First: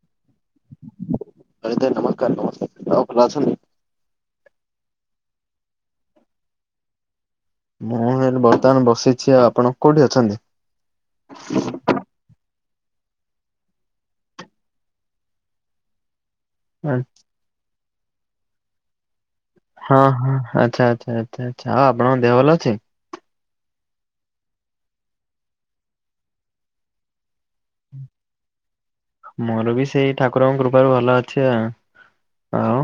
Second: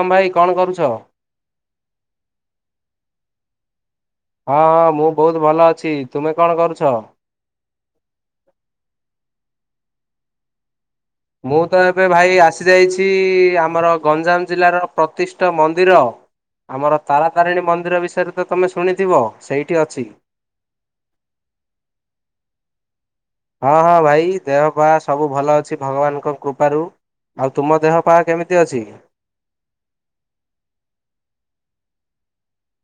ହମ ଭାଇ କଣ କରୁଛ? ଲଳିତି ଭାଇ ନମସ୍କାର ନମସ୍କାର ଆଉ ଭଲ ଅଛନ୍ତି? ହଁ ହଁ ମୁଁ ବହୁତ ଭଲ ଅଛି ତୁମେ କଣ କରୁଛ? ମୁଁ ଏହିନୁ ବର୍ତ୍ତମାନ ବସିଛି ଆଉ ଆପଣ କୋଉଠି ଅଛନ୍ତି। ମୁଁ ତ ଏବେ ଭାଇ ଆସିଯାଇଛି ଆମର ଗଞ୍ଜାମ ଜିଲ୍ଲାର ପ୍ରତିଷ୍ଠା ମନ୍ଦିର। ହଁ ଆମର ତାରାତାରିଣୀ ମନ୍ଦିର ବିଷୟରେ ତମେ ଶୁଣିଥିବ? ସେଇଠି ହଁ ଅଛି। ହଁ ଆଚ୍ଛା ଆଚ୍ଛା ଆଚ୍ଛା ଆଚ୍ଛା ଆଉ ଆପଣଙ୍କ ଦେହ ଭଲ ଅଛି? ହଁ ହଁ ଭାଇ ଦେହପା ସବୁ ଭଲ ଅଛି ଭଗବାନଙ୍କ କୃପାରୁ। ଆଉ ତୁମ ଦେହ ପାହା କେମିତି ଅଛି। ମୋର ବି ସେଇ ଠାକୁରଙ୍କ କୃପାରୁ ଭଲ ଅଛି ଆଉ। ଆଉ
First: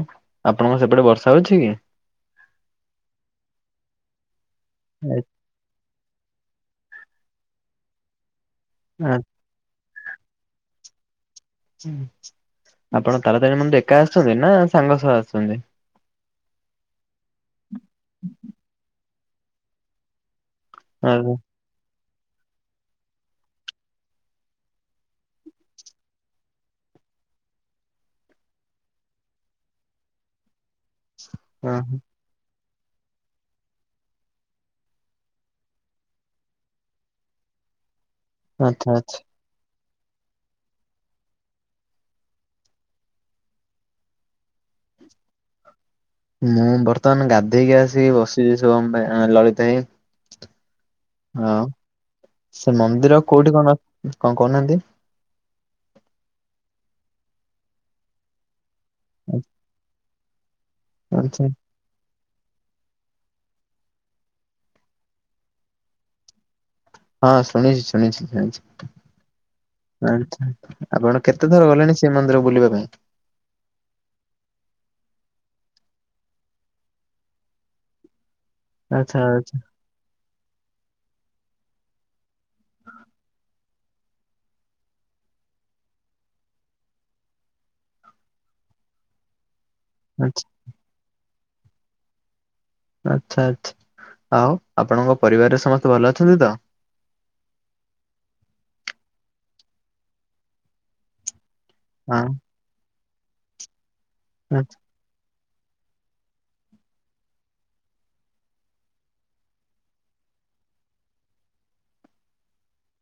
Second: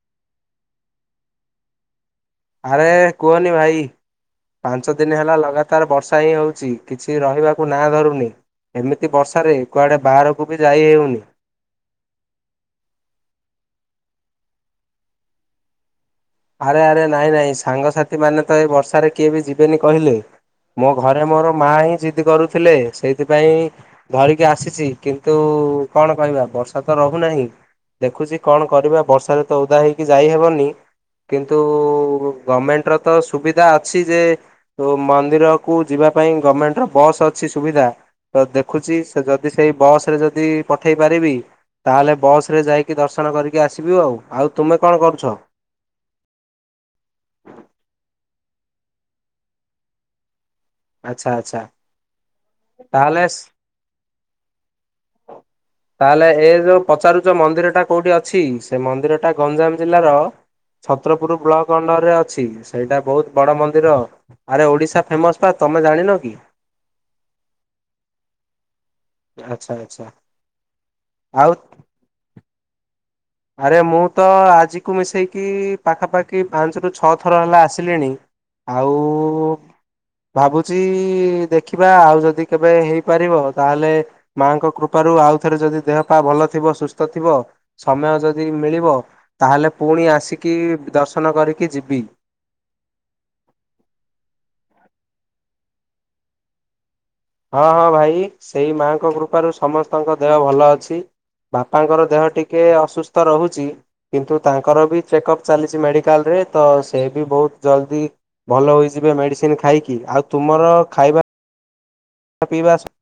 ଆପଣଙ୍କ ସେପଟେ ବର୍ଷା ଅଛି କି? ଆରେ କୁହନି ଭାଇ ପାଞ୍ଚ ଦିନ ହେଲା ଲଗା ତାର ବର୍ଷା ହିଁ ହଉଛି କିଛି ରହିବାକୁ ନାଁ ଧରୁନି ଏମିତି ଆଚ୍ଛା। ବର୍ଷାରେ ଏ କୁଆଡେ ବାହାରକୁ ବି ଯାଇ ହେଉନି। ଆପଣ ତାର ତାରେଣୀ ମନ୍ଦିର ଏକା ଆସୁଛନ୍ତି ନା ସାଙ୍ଗ ସହ ଆସିଛନ୍ତି। ଆରେ ଆରେ ନାଇଁ ନାଇଁ ସାଙ୍ଗସାଥି ମାନେ ତ ଏଇ ବର୍ଷାରେ କିଏ ବି ଯିବେନି କହିଲେ। ମୋ ଘରେ ଆଚ୍ଛା ମୋର ମା ହିଁ ଜିଦ୍ଦି କରୁଥିଲେ ସେଇଥିପାଇଁ ଧରିକି ଆସିଛି କିନ୍ତୁ କଣ କହିବା ବର୍ଷା ତ ରହୁନାହିଁ। ଦେଖୁଛି କଣ କରିବା ବର୍ଷାରେ ତ ଓଦା ହେଇକି ଯାଇହବନି। କିନ୍ତୁ ଗଭମେଣ୍ଟ ର ତ ସୁବିଧା ଅଛି ଯେ ତ ମନ୍ଦିରକୁୁ ଯିବା ପାଇଁ ଗମେଣ୍ଟ ର ବସ୍ ଅଛି ସୁବିଧା ତ ଦେଖୁଛି ଆଚ୍ଛା। ସେ ଯ ଯଦି ସେଇ ବସ ରେ ଯଦି ପଠେଇ ପାରିବି। ତାହେଲେ ବସ୍ ଯାଇକି ଦର୍ଶନ କରିକି ଆସିବୁ ଆଉ। ଆଉ ତୁମେ କଣ କରୁଛ? ମୁଁ ବର୍ତ୍ତମାନ ଗାଧେଇକି ଆସିକି ବସିଛି ଶୁଭମ୍ ଭାଇ ଲଳିତ ଭାଇ। ଆଚ୍ଛା ଆଚ୍ଛା। ଆଉ ସେ ମନ୍ଦିର ତାହେଲେ କୋଉଠି କଣ କଣ କହୁନାହାନ୍ତି? ତାହେଲେ ଏ ଯୋଉ ପଚାରୁଛ ମନ୍ଦିର ଟା କୋଉଠି ଅଛି? ସେ ମନ୍ଦିରଟା ଗଞ୍ଜାମ ଜିଲ୍ଲାର ଛତ୍ରପୁର ଆଚ୍ଛା ବ୍ଲକ। ଅଣ୍ଡରେ ଅଛି। ସେଇଟା ବହୁତ ବଡ ମନ୍ଦିର ଆରେ ଓଡିଶା ଫେମସ ବା ତମେ ଜାଣିନ କି? ହଁ ଶୁଣିଛି ଶୁଣିଛି ଶୁଣିଛି ଆଚ୍ଛା ଆଚ୍ଛା ଆଛା ଆପଣ ଆଉ କେତେ ଥର ଗଲେଣି ସେ ସେ ମନ୍ଦିର ବୁଲିବା ପାଇଁ। ଆରେ ମୁଁ ତ ଆଜିକୁ ମିଶେଇକି ପାଖାପାଖି ପାଞ୍ଚରୁ ଛଅ ଥର ହେଲା ଆସିଲିଣି। ଆଉ ଆଚ୍ଛା ଆଛା। ଭାବୁଛି ଦେଖିବା ଆଉ ଯଦି କେବେ ହେଇପାରିବ ତାହେଲେ ମାଆଙ୍କ କୃପାରୁ ଆଉ ଥରେ ଯଦି ଦେହ ପା ଭଲ ଥିବ ସୁସ୍ଥ ଥିବ। ସମୟ ଯଦି ମିଳିବ ତାହେଲେ ପୁଣି ଆଚ୍ଛା ଆସିକି ଦର୍ଶନ କରିକି ଯିବି। ଆଚ୍ଛା ଆଚ୍ଛା ଆଉ ଆପଣଙ୍କ ପରିବାରରେ ସମସ୍ତେ ଭଲ ଅଛନ୍ତି ତ। ହଁ ହଁ ଭାଇ ସେଇ ମାଆଙ୍କ କୃପାରୁ ସମସ୍ତଙ୍କ ଦେହ ଭଲ ଅଛି। ବାପାଙ୍କର ହଁ ଦେହ ଟିକେ ଅସୁସ୍ଥ ରହୁଛି କିନ୍ତୁ ଆଚ୍ଛା। ତାଙ୍କର ବି ଚେକଅପ୍ ଚାଲିଛି ମେଡ଼ିକାଲରେ ତ ସେ ବି ବହୁତ ଜଲ୍ଦି ଭଲ ହେଇଯିବେ ମେଡିସିନ ଖାଇକି ଆଉ ତୁମର ଖାଇବା ପିଇବା ସ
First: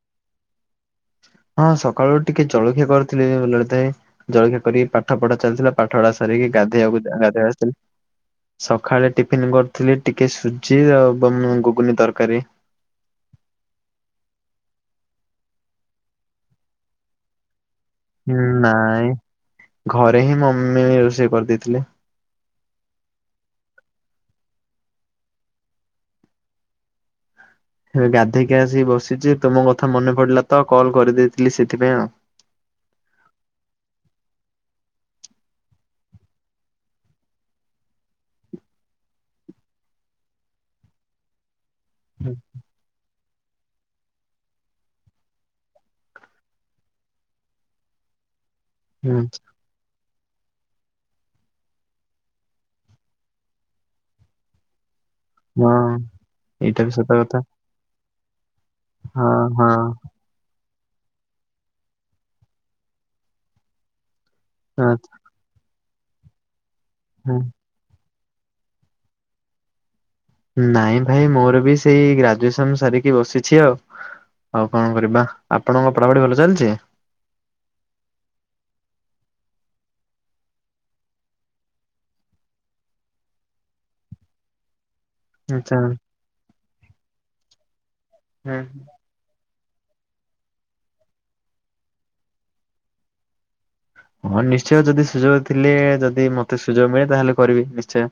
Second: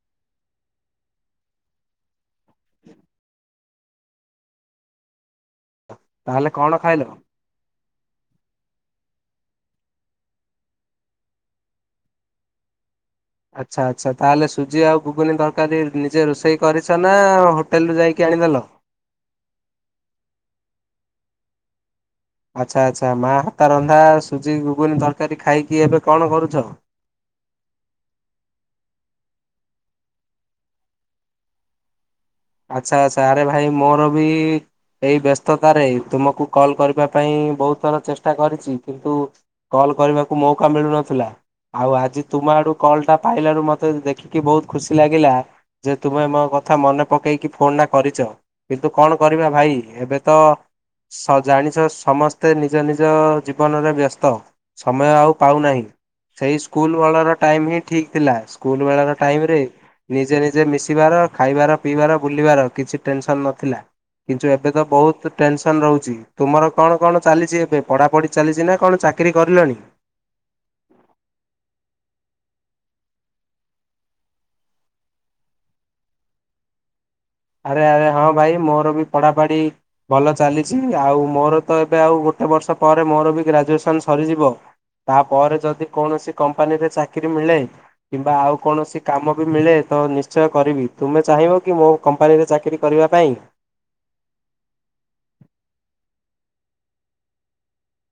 ହଁ ସକାଳୁ ଟିକେ ଜଳଖିଆ କରିଥିଲେ ଭଲ ଲାଗିଥାଏ ଜଳଖିଆ କରି ପାଠ ପଢା ଚାଲିଥିଲା। ପାଠ ପଢା ତାହେଲେ ସରିକି କଣ ଖାଇଲ? ଗାଧେଇବାକୁ ଯା ଗାଧେଇ ଆସିଥିଲି। ସଖାଳେ ଟିଫିନି କରିଥିଲି ଟିକେ ସୁଜି ଏବଂ ମୁ ଗୁଗୁନି ତରକାରୀ। ଆଚ୍ଛା ଆଚ୍ଛା। ତାହେଲେ ସୁଜି ଆଉ ଗୁଗୁନି ତରକାରୀ ନିଜେ ରୋଷେଇ କରିଛ ନା ହୋଟେଲ୍ ରୁ ଯାଇକି ହୁ ଆଣିଦେଲ? ନାଇଁ ଘରେ ହିଁ ମମି ରୋଷେଇ କରିଦେଇଥିଲେ। ଆଚ୍ଛା ଆଚ୍ଛା ମା ହାତ ରନ୍ଧା ସୁଜି ଗୁଗୁନି ତରକାରୀ ଖାଇକି ଏବେ କଣ କରୁଛ? ଏବେ ଗାଧେଇକି ଆସିକି ବସିଛି। ତମ କଥା ମନେ ପଡିଲା ତ କଲ୍ କରିଦେଇଥିଲି ସେଥିପାଇଁ ଆଉ। ଆଚ୍ଛା ଆଚ୍ଛା। ଆରେ ଭାଇ ମୋର ବି ଏଇ ବ୍ୟସ୍ତତାରେ ତୁମକୁ କଲ୍ କରିବା ପାଇଁ ବହୁତ୍ ଥର ଚେଷ୍ଟା କରିଛି। କିନ୍ତୁ କଲ୍ କରିବାକୁ ମୌକା ମିଳୁନଥିଲା। ଆଉ ଆଜି ତୁମ ଆଡୁ କଲ୍ ଟା ପାଇଲାରୁ ମତେ ଦେଖିକି ବହୁତ୍ ଖୁସି ଲାଗିଲା ଯେ ତୁମେ ମୋ କଥା ମନେ ପକେଇକି ଫୋନ୍ ଟା କରିଛ। କିନ୍ତୁ କଣ ହୁଁ କରିବା ଭାଇ ଏବେ ତ ସ ଜାଣିଛ ସମସ୍ତେ ନିଜ ନିଜ ଜୀବନରେ ବ୍ୟସ୍ତ। ସମୟ ଆଉ ହଁ ପାଉନାହିଁ। ସେହି ଏଇଟା ବି ସ୍କୁଲ୍ ସତ କଥା। ବେଳର ଟାଇମ୍ ହିଁ ଠିକ୍ ଥିଲା। ସ୍କୁଲ୍ ବେଳର ହଁ ଟାଇମ୍ ରେ ହଁ ନିଜେ ନିଜେ ମିଶିବାର ଖାଇବାର ପିଇବାର ବୁଲିବାର କିଛି ଟେନସନ୍ ନଥିଲା। କିନ୍ତୁ ଏବେ ତ ଆଚ୍ଛା। ବହୁତ୍ ଟେନସନ୍ ରହୁଛି। ତୁମର କଣ କଣ ଚାଲିଛି ଏବେ ପଢ଼ାପଢ଼ି ଚାଲିଛି ନା କଣ ଚାକିରି କରିଲଣି? ନାଇଁ ଭାଇ ମୋର ବି ସେଇ ଗ୍ରାଜୁଏସନ୍ ସାରିକି ବସିଛି ଆଉ ଆଉ କଣ କରିବା। ଆପଣଙ୍କ ପଢ଼ାପଢ଼ି ଭଲ ଚାଲିଛି। ଆରେ ଆରେ ହଁ ଭାଇ ମୋର ବି ପଢାପାଢି। ଭଲ ଚାଲିଛି। ଆଉ ମୋର ତ ଏବେ ଆଉ ଗୋଟେ ବର୍ଷ ପରେ ମୋର ବି ଗ୍ରାଜୁଏସନ୍ ସରିଯିବ। ତାପରେ ଆଚ୍ଛା ଯଦି ହୁଁ। କୌଣସି କମ୍ପାନୀରେ ଚାକିରି ମିଳେ। କିମ୍ବା ଆଉ କୌଣସି କାମ ବି ମିଳେ ତ ନିଶ୍ଚୟ କରିବି। ତୁମେ ଚାହିଁବ କି ମୋ କମ୍ପାନୀରେ ଚାକିରି କରିବା ପାଇଁ? ହଁ ନିଶ୍ଚୟ। ଯଦି ସୁଯୋଗ ଥିଲେ ଯଦି ମତେ ସୁଯୋଗ ମିଳେ ତାହେଲେ କରିବି ନିଶ୍ଚୟ।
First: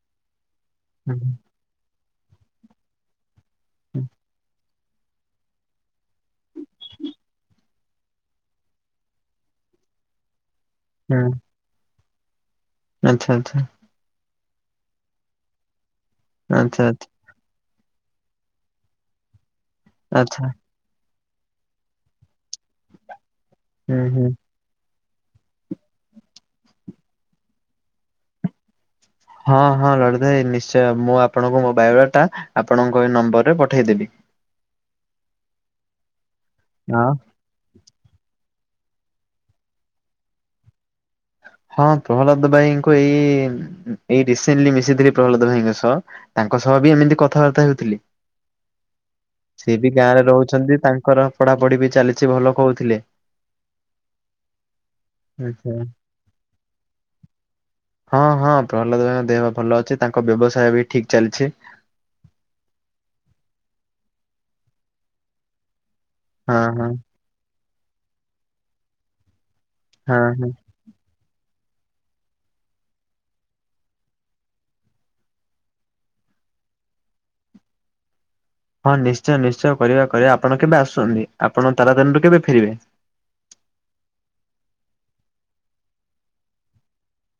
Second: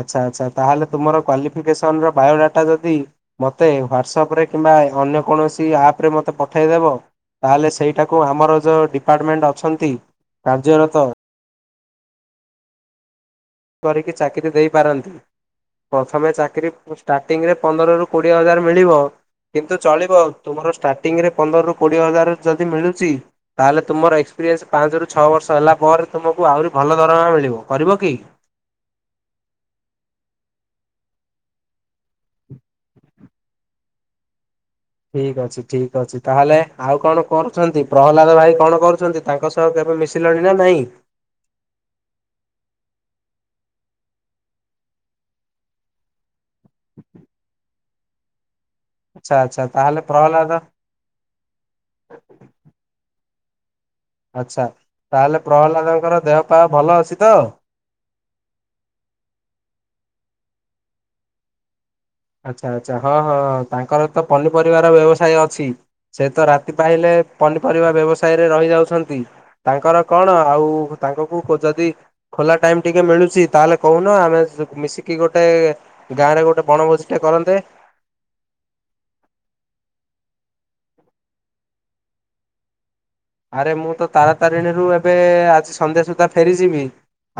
ଆଚ୍ଛା ଆଚ୍ଛା। ତାହେଲେ ହୁଁ ତୁମର କ୍ୱଲିଫିକେସନ୍ ର ବାୟୋଡାଟା ଯଦି ମୋତେ ହୁଁ ହ୍ଵାଟ୍ସଆପ୍ ରେ କିମ୍ବା ଅନ୍ୟ କୌଣସି ଆପ୍ ରେ ମୋତେ ପଠାଇଦେବ ତାହେଲେ ସେଇଟାକୁ ଆମର ଯୋଉ ଡିପାର୍ଟମେଣ୍ଟ ଅଛନ୍ତି। କାର୍ଯ୍ୟରତ ହୁଁ। ଆଚ୍ଛା ଆଚ୍ଛା। କରିକି ଚାକିରି ଦେଇପାରନ୍ତି। ପ୍ରଥମେ ଚାକିରି ଆଚ୍ଛା ଷ୍ଟାଟ୍ ଆଚ୍ଛା ଷ୍ଟାର୍ଟିଂ ରେ ପନ୍ଦର ରୁ କୋଡ଼ିଏ ହଜାର ମିଳିବ। କିନ୍ତୁ ଚଳିବ ଆଚ୍ଛା ତୁମର ଷ୍ଟାର୍ଟିଂ ଷ୍ଟାର୍ଟିଂରେ ପନ୍ଦର ରୁ କୋଡ଼ିଏ ହଜାର ଯଦି ମିଳୁଛି। ତାହେଲେ ହୁଁ ତୁମର ହୁଁ। ଏକ୍ସପିରିଏନ୍ସ ପାଞ୍ଚ ରୁ ଛଅ ବର୍ଷ ହେଲା ପରେ ତୁମକୁ ଆହୁରି ଭଲ ଦରମା ମିଳିବ। କରିବ କି? ହଁ ହଁ ଲଳିତ ଭାଇ ନିଶ୍ଚୟ। ମୁଁ ଆପଣଙ୍କୁ ମୋ ବାୟୋଡାଟା ଆପଣଙ୍କ ଏ ନମ୍ବର ରେ ପଠେଇଦେବି ଠିକ୍ ଅଛି ଠିକ୍ ଅଛି। ତାହେଲେ ଆଉ ହଁ କଣ କରୁଛନ୍ତି? ପ୍ରହ୍ଲାଦ ଭାଇ କଣ କରୁଛନ୍ତି? ତାଙ୍କ ସହ କେବେ ମିଶିଲଣି ନା ନାଇଁ? ହଁ ପ୍ରହ୍ଲାଦ ଭାଇଙ୍କୁ ଏଇ ଏଇ ରିସେଣ୍ଟଲି ମିଶିଥିଲି। ପ୍ରହ୍ଲାଦ ଭାଇ ଙ୍କ ସହ। ତାଙ୍କ ସହ ବି ଏମିତି କଥାବାର୍ତ୍ତା ହେଉଥିଲି। ଆଚ୍ଛା ଆଚ୍ଛା ସେ ବି ତାହେଲେ ଗାଁରେ ପ୍ରହ୍ଲାଦ ରହୁଛନ୍ତି। ତାଙ୍କର ପଢାପଢ଼ି ବି ଚାଲିଛି ଭଲ କହୁଥିଲେ। ଆଚ୍ଛା। ତାହେଲେ ଆଚ୍ଛା। ପ୍ରହ୍ଲାଦ ବାବୁଙ୍କର ଦେହ ପାହା ଭଲ ଅଛି ତ? ହଁ ହଁ ପ୍ରହ୍ଲାଦ ଭାଇଙ୍କ ଦେହ ଭଲ ଅଛି। ତାଙ୍କ ବ୍ୟବସାୟ ବି ଠିକ୍ ଚାଲିଛି। ଆଚ୍ଛା ଆଚ୍ଛା ହଁ ହଁ ତାଙ୍କର ତ ପନିପରିବାର ବ୍ୟବସାୟ ଅଛି। ସେ ତ ହଁ ରାତି ହଁ ପାହିଲେ ପନିପରିବା ବ୍ୟବସାୟରେ ରହିଯାଉଛନ୍ତି। ତାଙ୍କର ହଁ କଣ? ହଁ ଆଉ ତାଙ୍କକୁ ଯଦି ଖୋଲା ଟାଇମ୍ ଟିକେ ମିଳୁଛି। ତାହେଲେ କହୁନ ଆମେ ମିଶିକି ଗୋଟାଏ ଗାଁ ରେ ଗୋଟେ ବଣଭୋଜି ଟିକେ କରନ୍ତେ। ହଁ ନିଶ୍ଚୟ ନିଶ୍ଚୟ କରିବା କରିବା। ଆପଣ କେବେ ଆସୁଛନ୍ତି ଆପଣ ତାରାତାରଣୀରୁ କେବେ ଫେରିବେ? ଆରେ ମୁଁ ତ ତାରାତାରିଣୀରୁ ଏବେ ଆଜି ସନ୍ଧ୍ୟା ସୁଦ୍ଧା ଫେରିଯିବି।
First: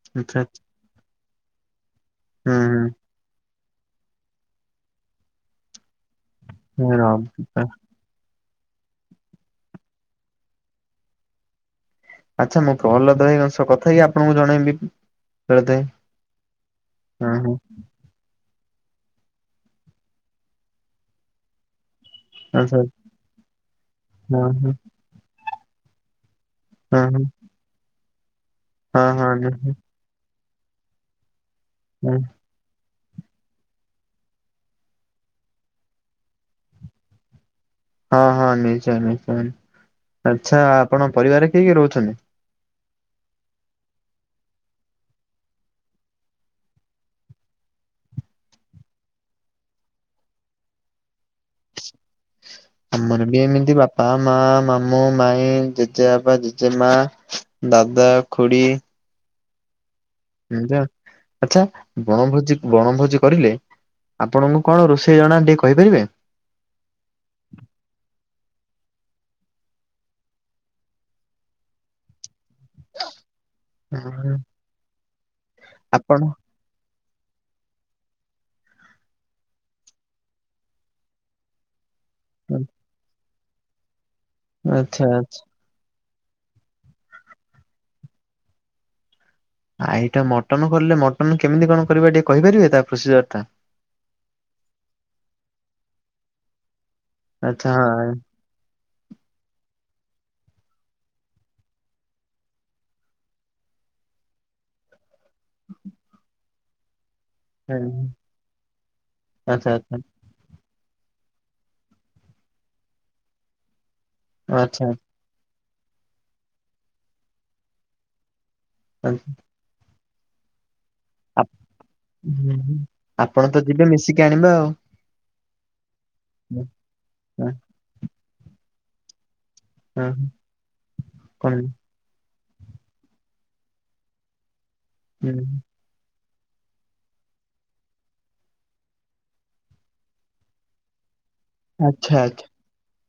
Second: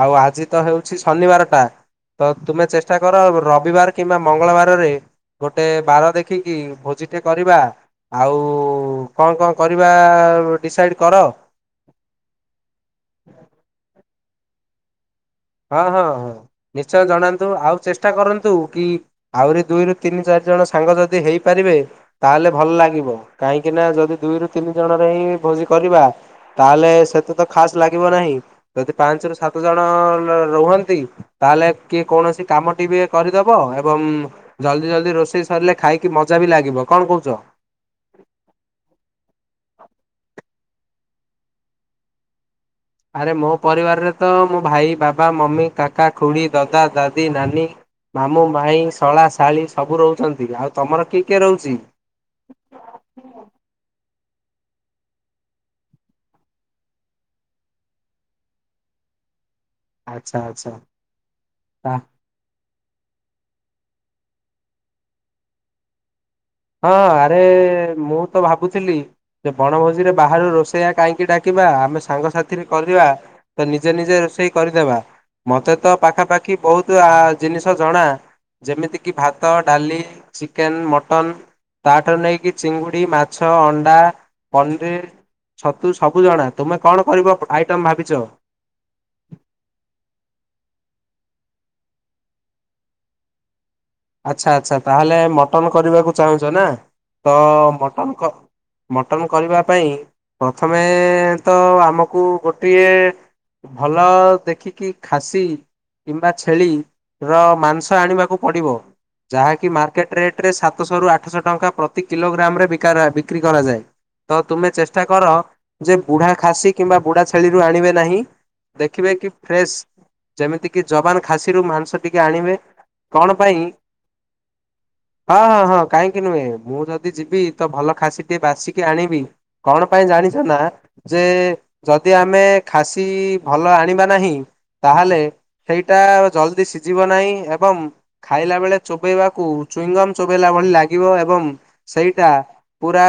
ଆଉ ଆଚ୍ଛା ଆଜି ତ ହେଉଛି ଶନିବାର ଟା। ତ ହୁଁ ତୁମେ ଚେଷ୍ଟା କର୍ ତାଙ୍କର ରବିବାର କିମ୍ବା ମଙ୍ଗଳବାରରେ ଗୋଟେ ବାର ଦେଖିକି ହୁଁ ର ଭୋଜିଟେ କରିବା। ଆଉ କଣ କଣ କରିବା ଡିସାଇଡ଼୍ କର। ଆଚ୍ଛା ମୁଁ ଫୋନ ଲଗେଇ ତାଙ୍କ ସହ କଥା ହେଇ ଆପଣଙ୍କୁ ଜଣେଇବି। ପ୍ରହ୍ଲାଦ ହଁ ଭାଇ ହଁ ନିଶ୍ଚୟ ହଁ ଜଣାନ୍ତୁ ହଁ ଆଉ ଚେଷ୍ଟା ଚେଷ୍ଟା କରନ୍ତୁ କି ଆହୁରି ଦୁଇରୁ ତିନି, ଚାରି ଜଣ ସାଙ୍ଗ ଯଦି ହେଇପାରିବେ ତା ହେଲେ ଭଲ ଆଚ୍ଛା ଲାଗିବ କାହିଁକିନା ଜଦି ହଁ ଦୁଇରୁ ହଁ ତିନି ଜଣରେ ହିଁ ଭୋଜି କରିବା ତା ହେଲେ ହଁ ସେତେ ତ ଖାସ ଲାଗିବ ନାହିଁ ଯଦି ହଁ ହଁ ହଁ ପାଞ୍ଚ ରୁ ସାତ ନିଶ୍ଚୟ। ଜଣ ରୁହନ୍ତି ତା ହେଲେ କିଏ କୌଣସି କାମଟି ବି କରିଦବ ଏବଂ ଜଲ୍ଦି ଜଲ୍ଦି ରୋଷେଇ ସରିଲେ ଖାଇକି ମଜା ବି ଲାଗିବ କଣ କୋହୁଛ? ହଁ ହଁ ନିଶ୍ଚୟ ନିଶ୍ଚୟ ଆଚ୍ଛା ଆପଣଙ୍କ ପରିବାରରେ କିଏ କିଏ ରହୁଛନ୍ତି? ଆରେ ମୋ ପରିବାର ରେ ତ ମୋ ଭାଇ, ବାବା, ମମି, କାକା, ଖୁଡ଼ି, ଦାଦା, ଦାଦି, ନାନୀ ମାମୁଁ, ମାଇଁ, ଶଳା, ଶାଳୀ ସବୁ ରହୁଛନ୍ତି। ଆଉ ତମର କିଏ କିଏ ରହୁଚି? [inaudible] ଆମର ବି ଏମିତି ବାପା, ମା, ମାମୁଁ, ମାଇଁ ଜେଜେ ବାପା, ଜେଜେ ମା ଦାଦା, ଖୁଡ଼ି। ଆଚ୍ଛା ଆଚ୍ଛା ଉଁଯା ଆଚ୍ଛା ତା ବଣଭୋଜି ବଣଭୋଜି କରିଲେ ଆପଣଙ୍କୁ କଣ ରୋସେଇ ଜଣା ଟିକେ କହିପାରିବେ? ହଁ ଆରେ ମୁଁ ତ ଭାବୁ ଥିଲି ଯେ ବଣଭୋଜି ରେ ବାହାରୁ ରୋସେଇଆ କାଇହିଁକି ଡାକିବା ଆମେ ସାଙ୍ଗସାଥି ରେ କରିବା ତ ନିଜେ ନିଜେ ଉଁ, ରୋସେଇ କରିଦେବା ମତେ ତ ଆପଣ ପାଖାପାଖି କି ବହୁତ ଆ ଜିନିଷ ଜଣା। ଜେମିତିକି ଭାଡ, ଡାଲି, ଚିକେନ୍, ମଟନ୍ ତାଠାରୁ ନେଇକି ଚିଙ୍ଗୁଡି, ମାଛ, ଅଣ୍ଡା, ପନିରି ଆଚ୍ଛା ଆଚ୍ଛା ଛତୁ ସବୁ ଜଣା ତୁମେ କଣ କରିବ ଆଇଟମ୍ ଭାବିଚ? ଆଇଟା ମଟନ୍ କଲେ ମଟନ୍ କେମିତି କଣ କରିବା ଟିକେ କହିପାରିବେ ତା ପୋସିଜର ଟା? ଆଚ୍ଛା ଆଚ୍ଛା ତାହେଲେ ମଟନ୍ କରିବାକୁ ଚାହୁଁଚ ନା ତ ଆଚ୍ଛା ମଟନ୍ ହଁ ମଟନ୍ କରିବା ପାଇଁ ପ୍ରଥମେ ତ ଆମକୁ ଗୋଟିଏ ଭଲ ଦେଖିକି ଖାଶି କିମ୍ବା ଛେଳି ର ହଁ, ମାଂସ ଆଣିବାକୁ ପଡ଼ିବ। ଜାହାକି ଆଚ୍ଛା ଆଚ୍ଛା ମାର୍କେଟ ରେଟରେ ସାତଶହ ରୁ ଆଠଶହ ଟଙ୍କା ପ୍ରତି କିଲୋ ଗ୍ରାମ ରେ ବିକ୍ରି କରାଯାଏ। ତ ତୁମେ ଆଚ୍ଛା ଚେଷ୍ଟା କର ଯେ ବୁଢା ଖାଶି କିମ୍ବା ବୁଢା ଛେଳି ରୁ ଆଣିବେ ନାହିଁ। ଦେଖିବେ କି ଫ୍ରେଶ ଜେମିତି କି ଯବାନ ଆ ଖାଶିରୁୁ ମାଂସ ଟିକେ ଆଣିବେ କଣ ଆପଣ ତ ପାଇଁ ଯିବେ ମିଶିକି ଆଣିବା ଆଉ। ହଁ ହଁ କାହିଁକି ନୁହେଁ। ହୁଁ, ମୁଁ ଯଦି ଯିବି ହୁଁ, ତ ଭଲ ଖାଶି ଟିକେ ବାଛିକି ଆଣିବି। କଣ ପାଇଁ ହୁଁ, ଜାଣିଚ ନା ଯେ କଣ ଯଦି ଆମେ ଖାଶି ଭଲ ଆଣିବା ନାହିଁ ତାହେଲେ ହୁଁ, ସେଇ ଏଟା ଜଲ୍ଦି ସିଝିବ ନାହିଁ ଏବଂ ଖାଇଲା ବେଳେ ଚୋବେଇବାକୁ ଚୁଇଙ୍ଗମ୍ ଚୋବେଇଲା ଭଳି ଲାଗିବ ଏବଂ ଆଚ୍ଛା ସେଇଟା ଆଚ୍ଛା ପୁରା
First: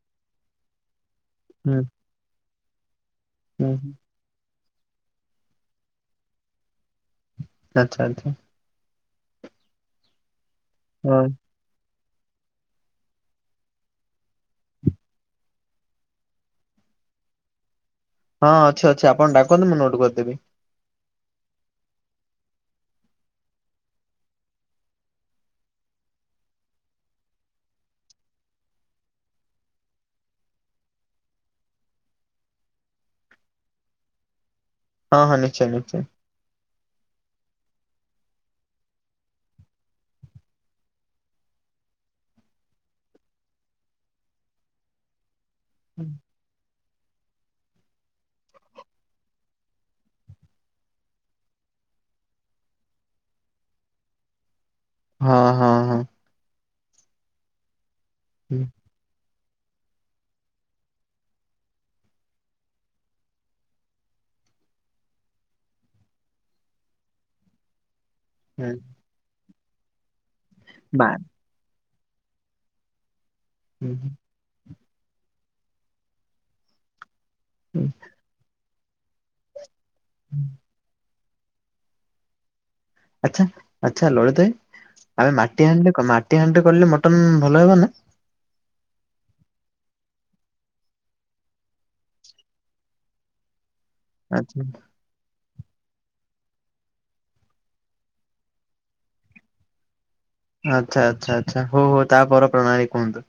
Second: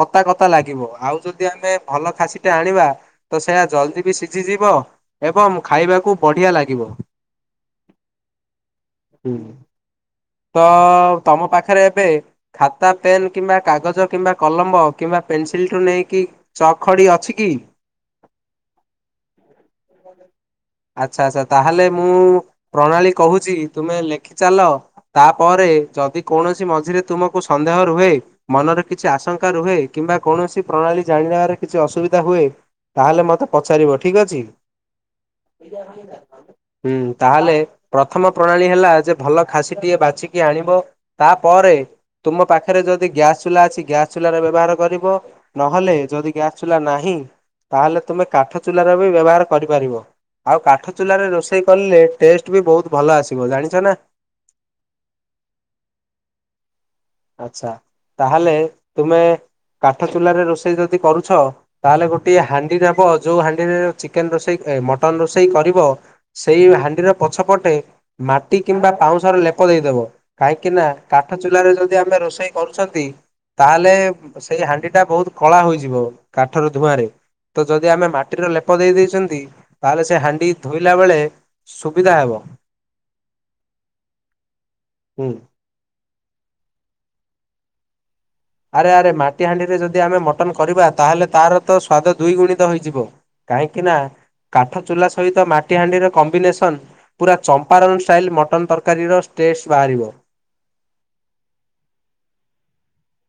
କତା କତା ଲାଗିବ ଆଉ ଯଦି ଆମେ ହୁଁ ଭଲ ଖାଶି ଟା ଆଣିବା ତ ସେୟା ହୁଁ ହୁଁ, ଜଲ୍ଦି ବି ସିଝି ଯିବ ଏବଂ ଖାଇବାକୁ ବଢ଼ିଆ ଲାଗିବ। ଆଚ୍ଛା ଆଛା। ହିଁ ତ ହଁ। ତମ ପାଖରେ ଏବେ ଖାତା ପେନ୍ କିମ୍ବା କାଗଜ କିମ୍ବା କଲମ କିମ୍ବା ପେନସିଲ ଠୁ ନେଇକି ଚ ଖଡ଼ି ଅଛି କି? ହଁ ଅଛି ଅଛି ଆପଣଡାନ୍ତୁ ମୁ ନୋଟ୍ କରିଦେବି। ଆଚ୍ଛା ଆଚ୍ଛା ତାହେଲେ ମୁଁ ପ୍ରଣାଳୀ କହୁଚି ତୁମେ ଲେଖିଚାଲ। ତାପରେ ଯଦି କୌଣସି ମଝିରେ ତୁମକୁ ସନ୍ଦେହ ରୁହେ ମନରେ କିଛି ଆଶଙ୍କା ରୁହେ କିମ୍ବା କୌଣସି ପ୍ରଣାଳୀ ଜାଣ ନେବାରେ କିଛି ଅସୁବିଧା ହୁଏ ତା ହେଲେ ମତେ ପଚାରିବ ଠିକ୍ ଅଛି। ହଁ ହଁ ନିଶ୍ଚୟ ନିଶ୍ଚୟ। ହୁଁ ତାହଲେ ପ୍ରଥମ ପ୍ରଣାଳୀ ହେଲା ଯେ ଭଲ ଖାଶି ଟିଏ ବାଛିକି ଆଣିବ। ତାପରେ ତୁମ ପାଖରେ ଯଦି ଗ୍ୟାସ୍ ଚୁଲା ଅଛି ଗ୍ୟାସ୍ ଚୁଲ ର ବ୍ୟବହାର କରିବ। ନହେଲେ ଯଦି ଗ୍ୟାସ୍ ଚୁଲା ନାହିଁ ତାହେଲେ ତୁମେ କାଠ ଚୁଲାର ବି ବ୍ୟବହାର କରିପାରିବ। ଆଉ କାଠ ଚୁଲାରେ ରୋଷେଇ କଲେ ଟେଷ୍ଟ ବି ବହୁତ ଭଲ ଆସିବ। ଜାଣିଚ ନା ହଁ ହଁ ହଁ। ଆଛା ହୁଁ ତାହଲେ ତୁମେ କାଠ ଚୁଲାରେ ରୋଷେଇ ଯଦି କରୁଛ ତାହେଲେ ଗୋଟିଏ ହାଣ୍ଡି ନେବ ଯୋଉ ହାଣ୍ଡିରେ ଚିକେନ ରୋଷେଇ ଏ ମଟ ଟନ ରୋଷେଇ କରିବ ସେଇ ହାଣ୍ଡିର ପଛ ପଟେ ମାଟି କିମ୍ବା ପାଉଁଶର ଲେପ ଦେଇଦବ। କାହିଁକି ନା ମା କାଠ ଚୁଲାରେ ଯଦି ଆମେ ରୋଷେଇ କରୁଚନ୍ତି ତାହେଲେ ହୁଁ ସେଇ ହାଣ୍ଡି ଟା ବହୁତ କଳା ହେଇଯିବ କାଠର ଧୂଆଁରେ ତ ହୁଁ ଯଦି ଆମେ ମାଟିରେ ଲ ଦେଇ ଦେଇଚନ୍ତି ତାହେଲେ ସେ ହାଣ୍ଡି ଧୋଇଲା ବେଳେ ସୁବିଧା ହେବ। ଆଚ୍ଛା ଆଛା ଲଳିିତ ଆଇ ହୁଁ। ଆମେ ମାଟି ହାଣେ କ ମାଟି ହାଣ୍ଡି ରେ କଲେ ମଟନ ଭଲ ହେବ ନା? ଆରେ ଆରେ ମାଟି ହାଣ୍ଡିରେ ଯଦି ଆମେ ମଟନ କରିବା ତାହେଲେ ତାର ତ ସ୍ଵାଦ ଦୁିଗୁଣିତ ହୋଇଯିବ। କାହିଁକି ନା ଆଚ୍ଛା କାଠ ଚୁଲା ସହିତ ମା ଟି ହାଣ୍ଡିର କମ୍ବିନେସନ୍ ପୁରା ଚମ୍ପାରନ୍ ଷ୍ଟାଇଲ୍ ମଟନ୍ ତରକାରୀର ଟେଷ୍ଟ ବାହାରିବ। ଆଚ୍ଛା ଆଛା ଆଚ୍ଛା ହଉ ହଉ ତା ପର ପ୍ରଣାଳୀ କୁହନ୍ତୁ।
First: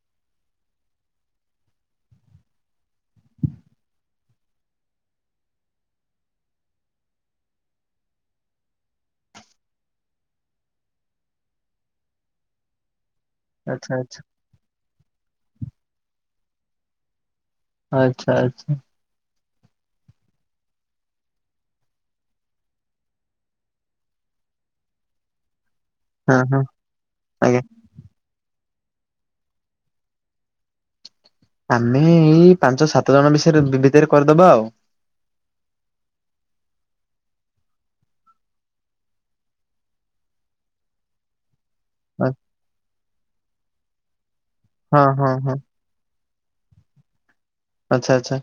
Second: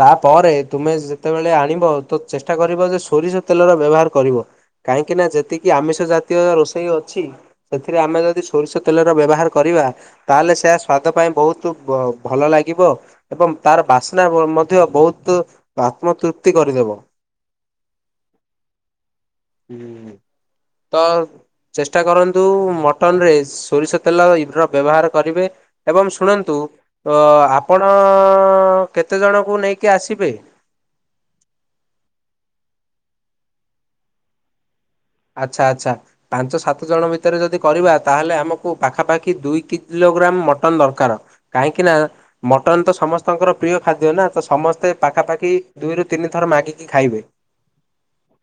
ତାପରେ ତୁମେ ଯେତେବେଳେ ଆଣିବ ତ ଚେଷ୍ଟା କରିବ ଯେ ସୋରିଷ ତେଲର ବ୍ୟବହାର କରିବ। କାହିଁକି ନା ଯେତିକି ଆମିଷ ଜାତୀୟ ରୋଷେଇ ଅଛି ସେଥିରେ ଆମେ ଯଦି ସୋରିଷ ତେଲର ବ୍ୟବହାର କରିବା ତାହେଲେ ସେୟା ସ୍ଵାଦ ପାଇଁ ବହୁତ ଭଲ ଲାଗିବ ଏବଂ ତାର ଆଚ୍ଛା ଆଚ୍ଛା ବାସ୍ନା ମଧ୍ୟ ବହୁତ ଆତ୍ମତୃପ୍ତି କରିଦେବ। ଆଚ୍ଛା ଆଚ୍ଛା। ହଁ ତ ଚେଷ୍ଟା କରନ୍ତୁ ମଟନ ରେ ସୋରିଷ ତେଲ ଏ ର ବ୍ୟବହାର କରିବେ। ଏବଂ ହଁ ଶୁଣନ୍ତୁ ହଁ ଆଜ୍ଞା ଆପଣ କେତେଜଣଙ୍କୁ ନେଇକି ଆସିବେ? ଆମେ ଏଇ ପାଞ୍ଚ ସାତ ଜଣ ବିଷୟରେ ଭିତରେ କରିଦବା ଆଉ। ଆଚ୍ଛା ଆଚ୍ଛା। ପାଞ୍ଚ ସାତ ଜଣ ଭିତରେ ଯଦି କରିବା ତାହେଲେ ଆମକୁ ପାଖାପାଖି ଦୁଇ କିଲୋଗ୍ରାମ ମଟନ ଦରକାର। କାହିଁକି ନା ମଟନ୍ ତ ସମସ୍ତଙ୍କର ପ୍ରିୟ ଖାଦ୍ୟ ନା ତ ସମସ୍ତେ ହଁ ହଁ ପାଖାପାଖି ହଁ ଦୁଇରୁ ତିନି ଥର ମାଗିକି ଖାଇବେ। ଆଚ୍ଛା ଆଛା।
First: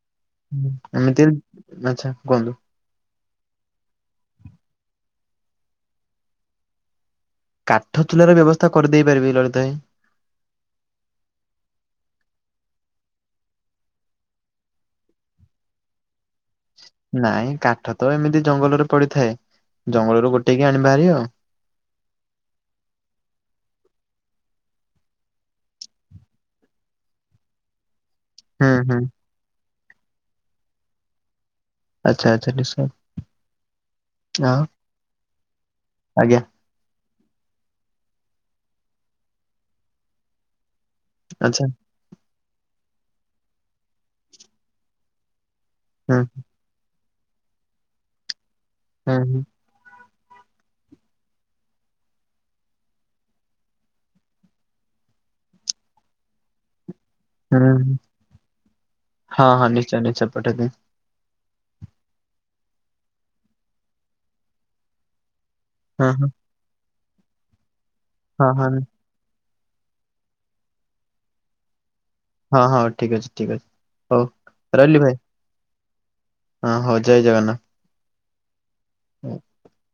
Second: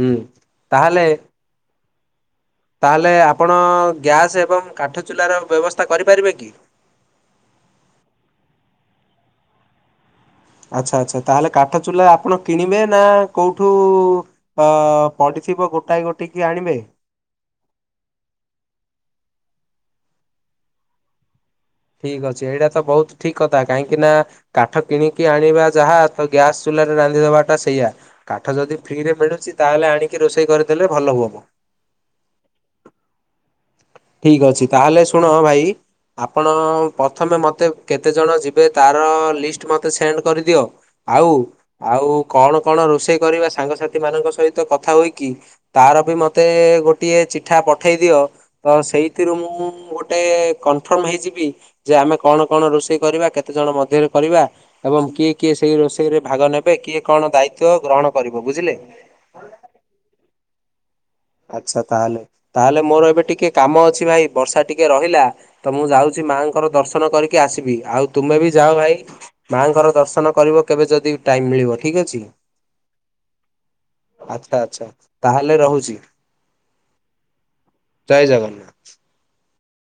ହୁଁ। ତାହେଲେ ଏମିତି ଆଚ୍ଛା କୁହନ୍ତୁ। ତାହେଲେ ଆପଣ ଗ୍ୟାସ୍ ଏବଂ କାଠ ଚୁଲାର ବ୍ୟବସ୍ଥା କରିପାରିବେ କି? କାଠ ଚୁଲାର ବ୍ୟବସ୍ଥା କରିଦେଇ ପାରିବି ଲଳିତ ଭାଇ। ଆଚ୍ଛା ଆଚ୍ଛା ତାହେଲେ କାଠ ଚୁଲା ଆପଣ କିଣିବେ ନା କୋଉଠୁ ଅ, ପଡିିଥିବ ଗୋଟାଏ ଗୋଟି କି ଆଣିବେ ନାଇଁ କାଠ ତ ଏମିତି ଜଙ୍ଗଲରେ ପଡିଥାଏ ଜଙ୍ଗଲରୁ ଗୋଟେଇକି ଆଣି ବାହାରି ଆଉ। ଠିକ ଅଛି ଏଇଟା ତ ବହୁତ ଠିକ କଥା, କାହିଁକି ନା କାଠ କିଣିକି ଆଣିବା ଯାହା ତ ଗ୍ୟାସୂ ଚୁଲାରେ ରାନ୍ଧିଦବା ଟା ସେଇଆ। କାଠ ହୁଁ ଯଦି ହୁଁ ଫ୍ରିରେ ମିଳୁଛି ତାହେଲେ ଆଣିକି ରୋଷେଇ କରିଦେଲେ ଭଲ ହୁଅନ୍ତା। ଆଚ୍ଛା, ଆଚ୍ଛା ନିଶ୍ଚୟ। ଠିକ୍ ଆଉ ଅଛି, ତାହେଲେ ଶୁଣ ଭାଇ ଆଜ୍ଞା ଆପଣ ପ୍ରଥମେ ମୋତେ କେତେ ଜଣ ଯିବେ ତାର ଲିଷ୍ଟ ମୋତେ ସେଣ୍ଡ୍ କରିଦିଅ। ଆଉ ଆଚ୍ଛା ଆଉ କଣ କଣ ରୋଷେଇ କରିବା ସାଙ୍ଗସାଥି ମାନଙ୍କ ସହିତ କଥା ହୋଇକି ତାର ବି ହୁଁ ମୋତେ ଗୋଟିଏ ଚିଠା ପଠେଇଦିଅ ତ ହୁଁ ସେଇଥିରୁ ହୁଁ ମୁଁ ଗୋ ଟେ କନଫର୍ମ ହେଇଯିବି ଯେ ଆମେ କଣ କଣ ରୋଷେଇ କରିବା? କେତେ ଜଣ ମଧ୍ୟରେ କରିବା ଏବଂ କିଏ କିଏ ସେଇ ରୋଷେଇରେ ଭାଗ ନେ ବେ କିଏ କଣ ହୁଁ ଦାୟିତ୍ଵ ହୁଁ। ଗ୍ରହଣ କରିବୁ ବୁଝିଲେ। ହଁ, ହଁ ନିଶ୍ଚୟ ନିଶ୍ଚୟ ପଠେଇଦେ। ଆଚ୍ଛା ତାହେଲେ, ତାହେଲେ ମୋର ଏବେ ଟିକେ କାମ ଅଛି ଭାଇ ବର୍ଷା ଟିକେ ରହିଲା। ତ ମୁଁ ହଁ ଯାଉଛି ହଁ ମାଆଙ୍କର ଦର୍ଶନ କରିକି ଆସିବି, ଆଉ ତୁମେ ହଁ ବି ହଁ ଯାଅ ଭାଇ। ମାଆଙ୍କର ଦର୍ଶନ କରିବ କେବେ ଯଦି ଟାଇମ୍ ମିଳିବ ଠିକ୍ ଅଛି। ହଁ, ହଁ ଠିକ ଅଛି, ଠିକ ଅଛି, ହଉ ରହିଲି ଭାଇ। ହେଲେ ରହୁଛି। ହଁ ହଉ ଜୟ ଜଗନ୍ନା ଜୟ ଜଗନ୍ନା ହୁଁ,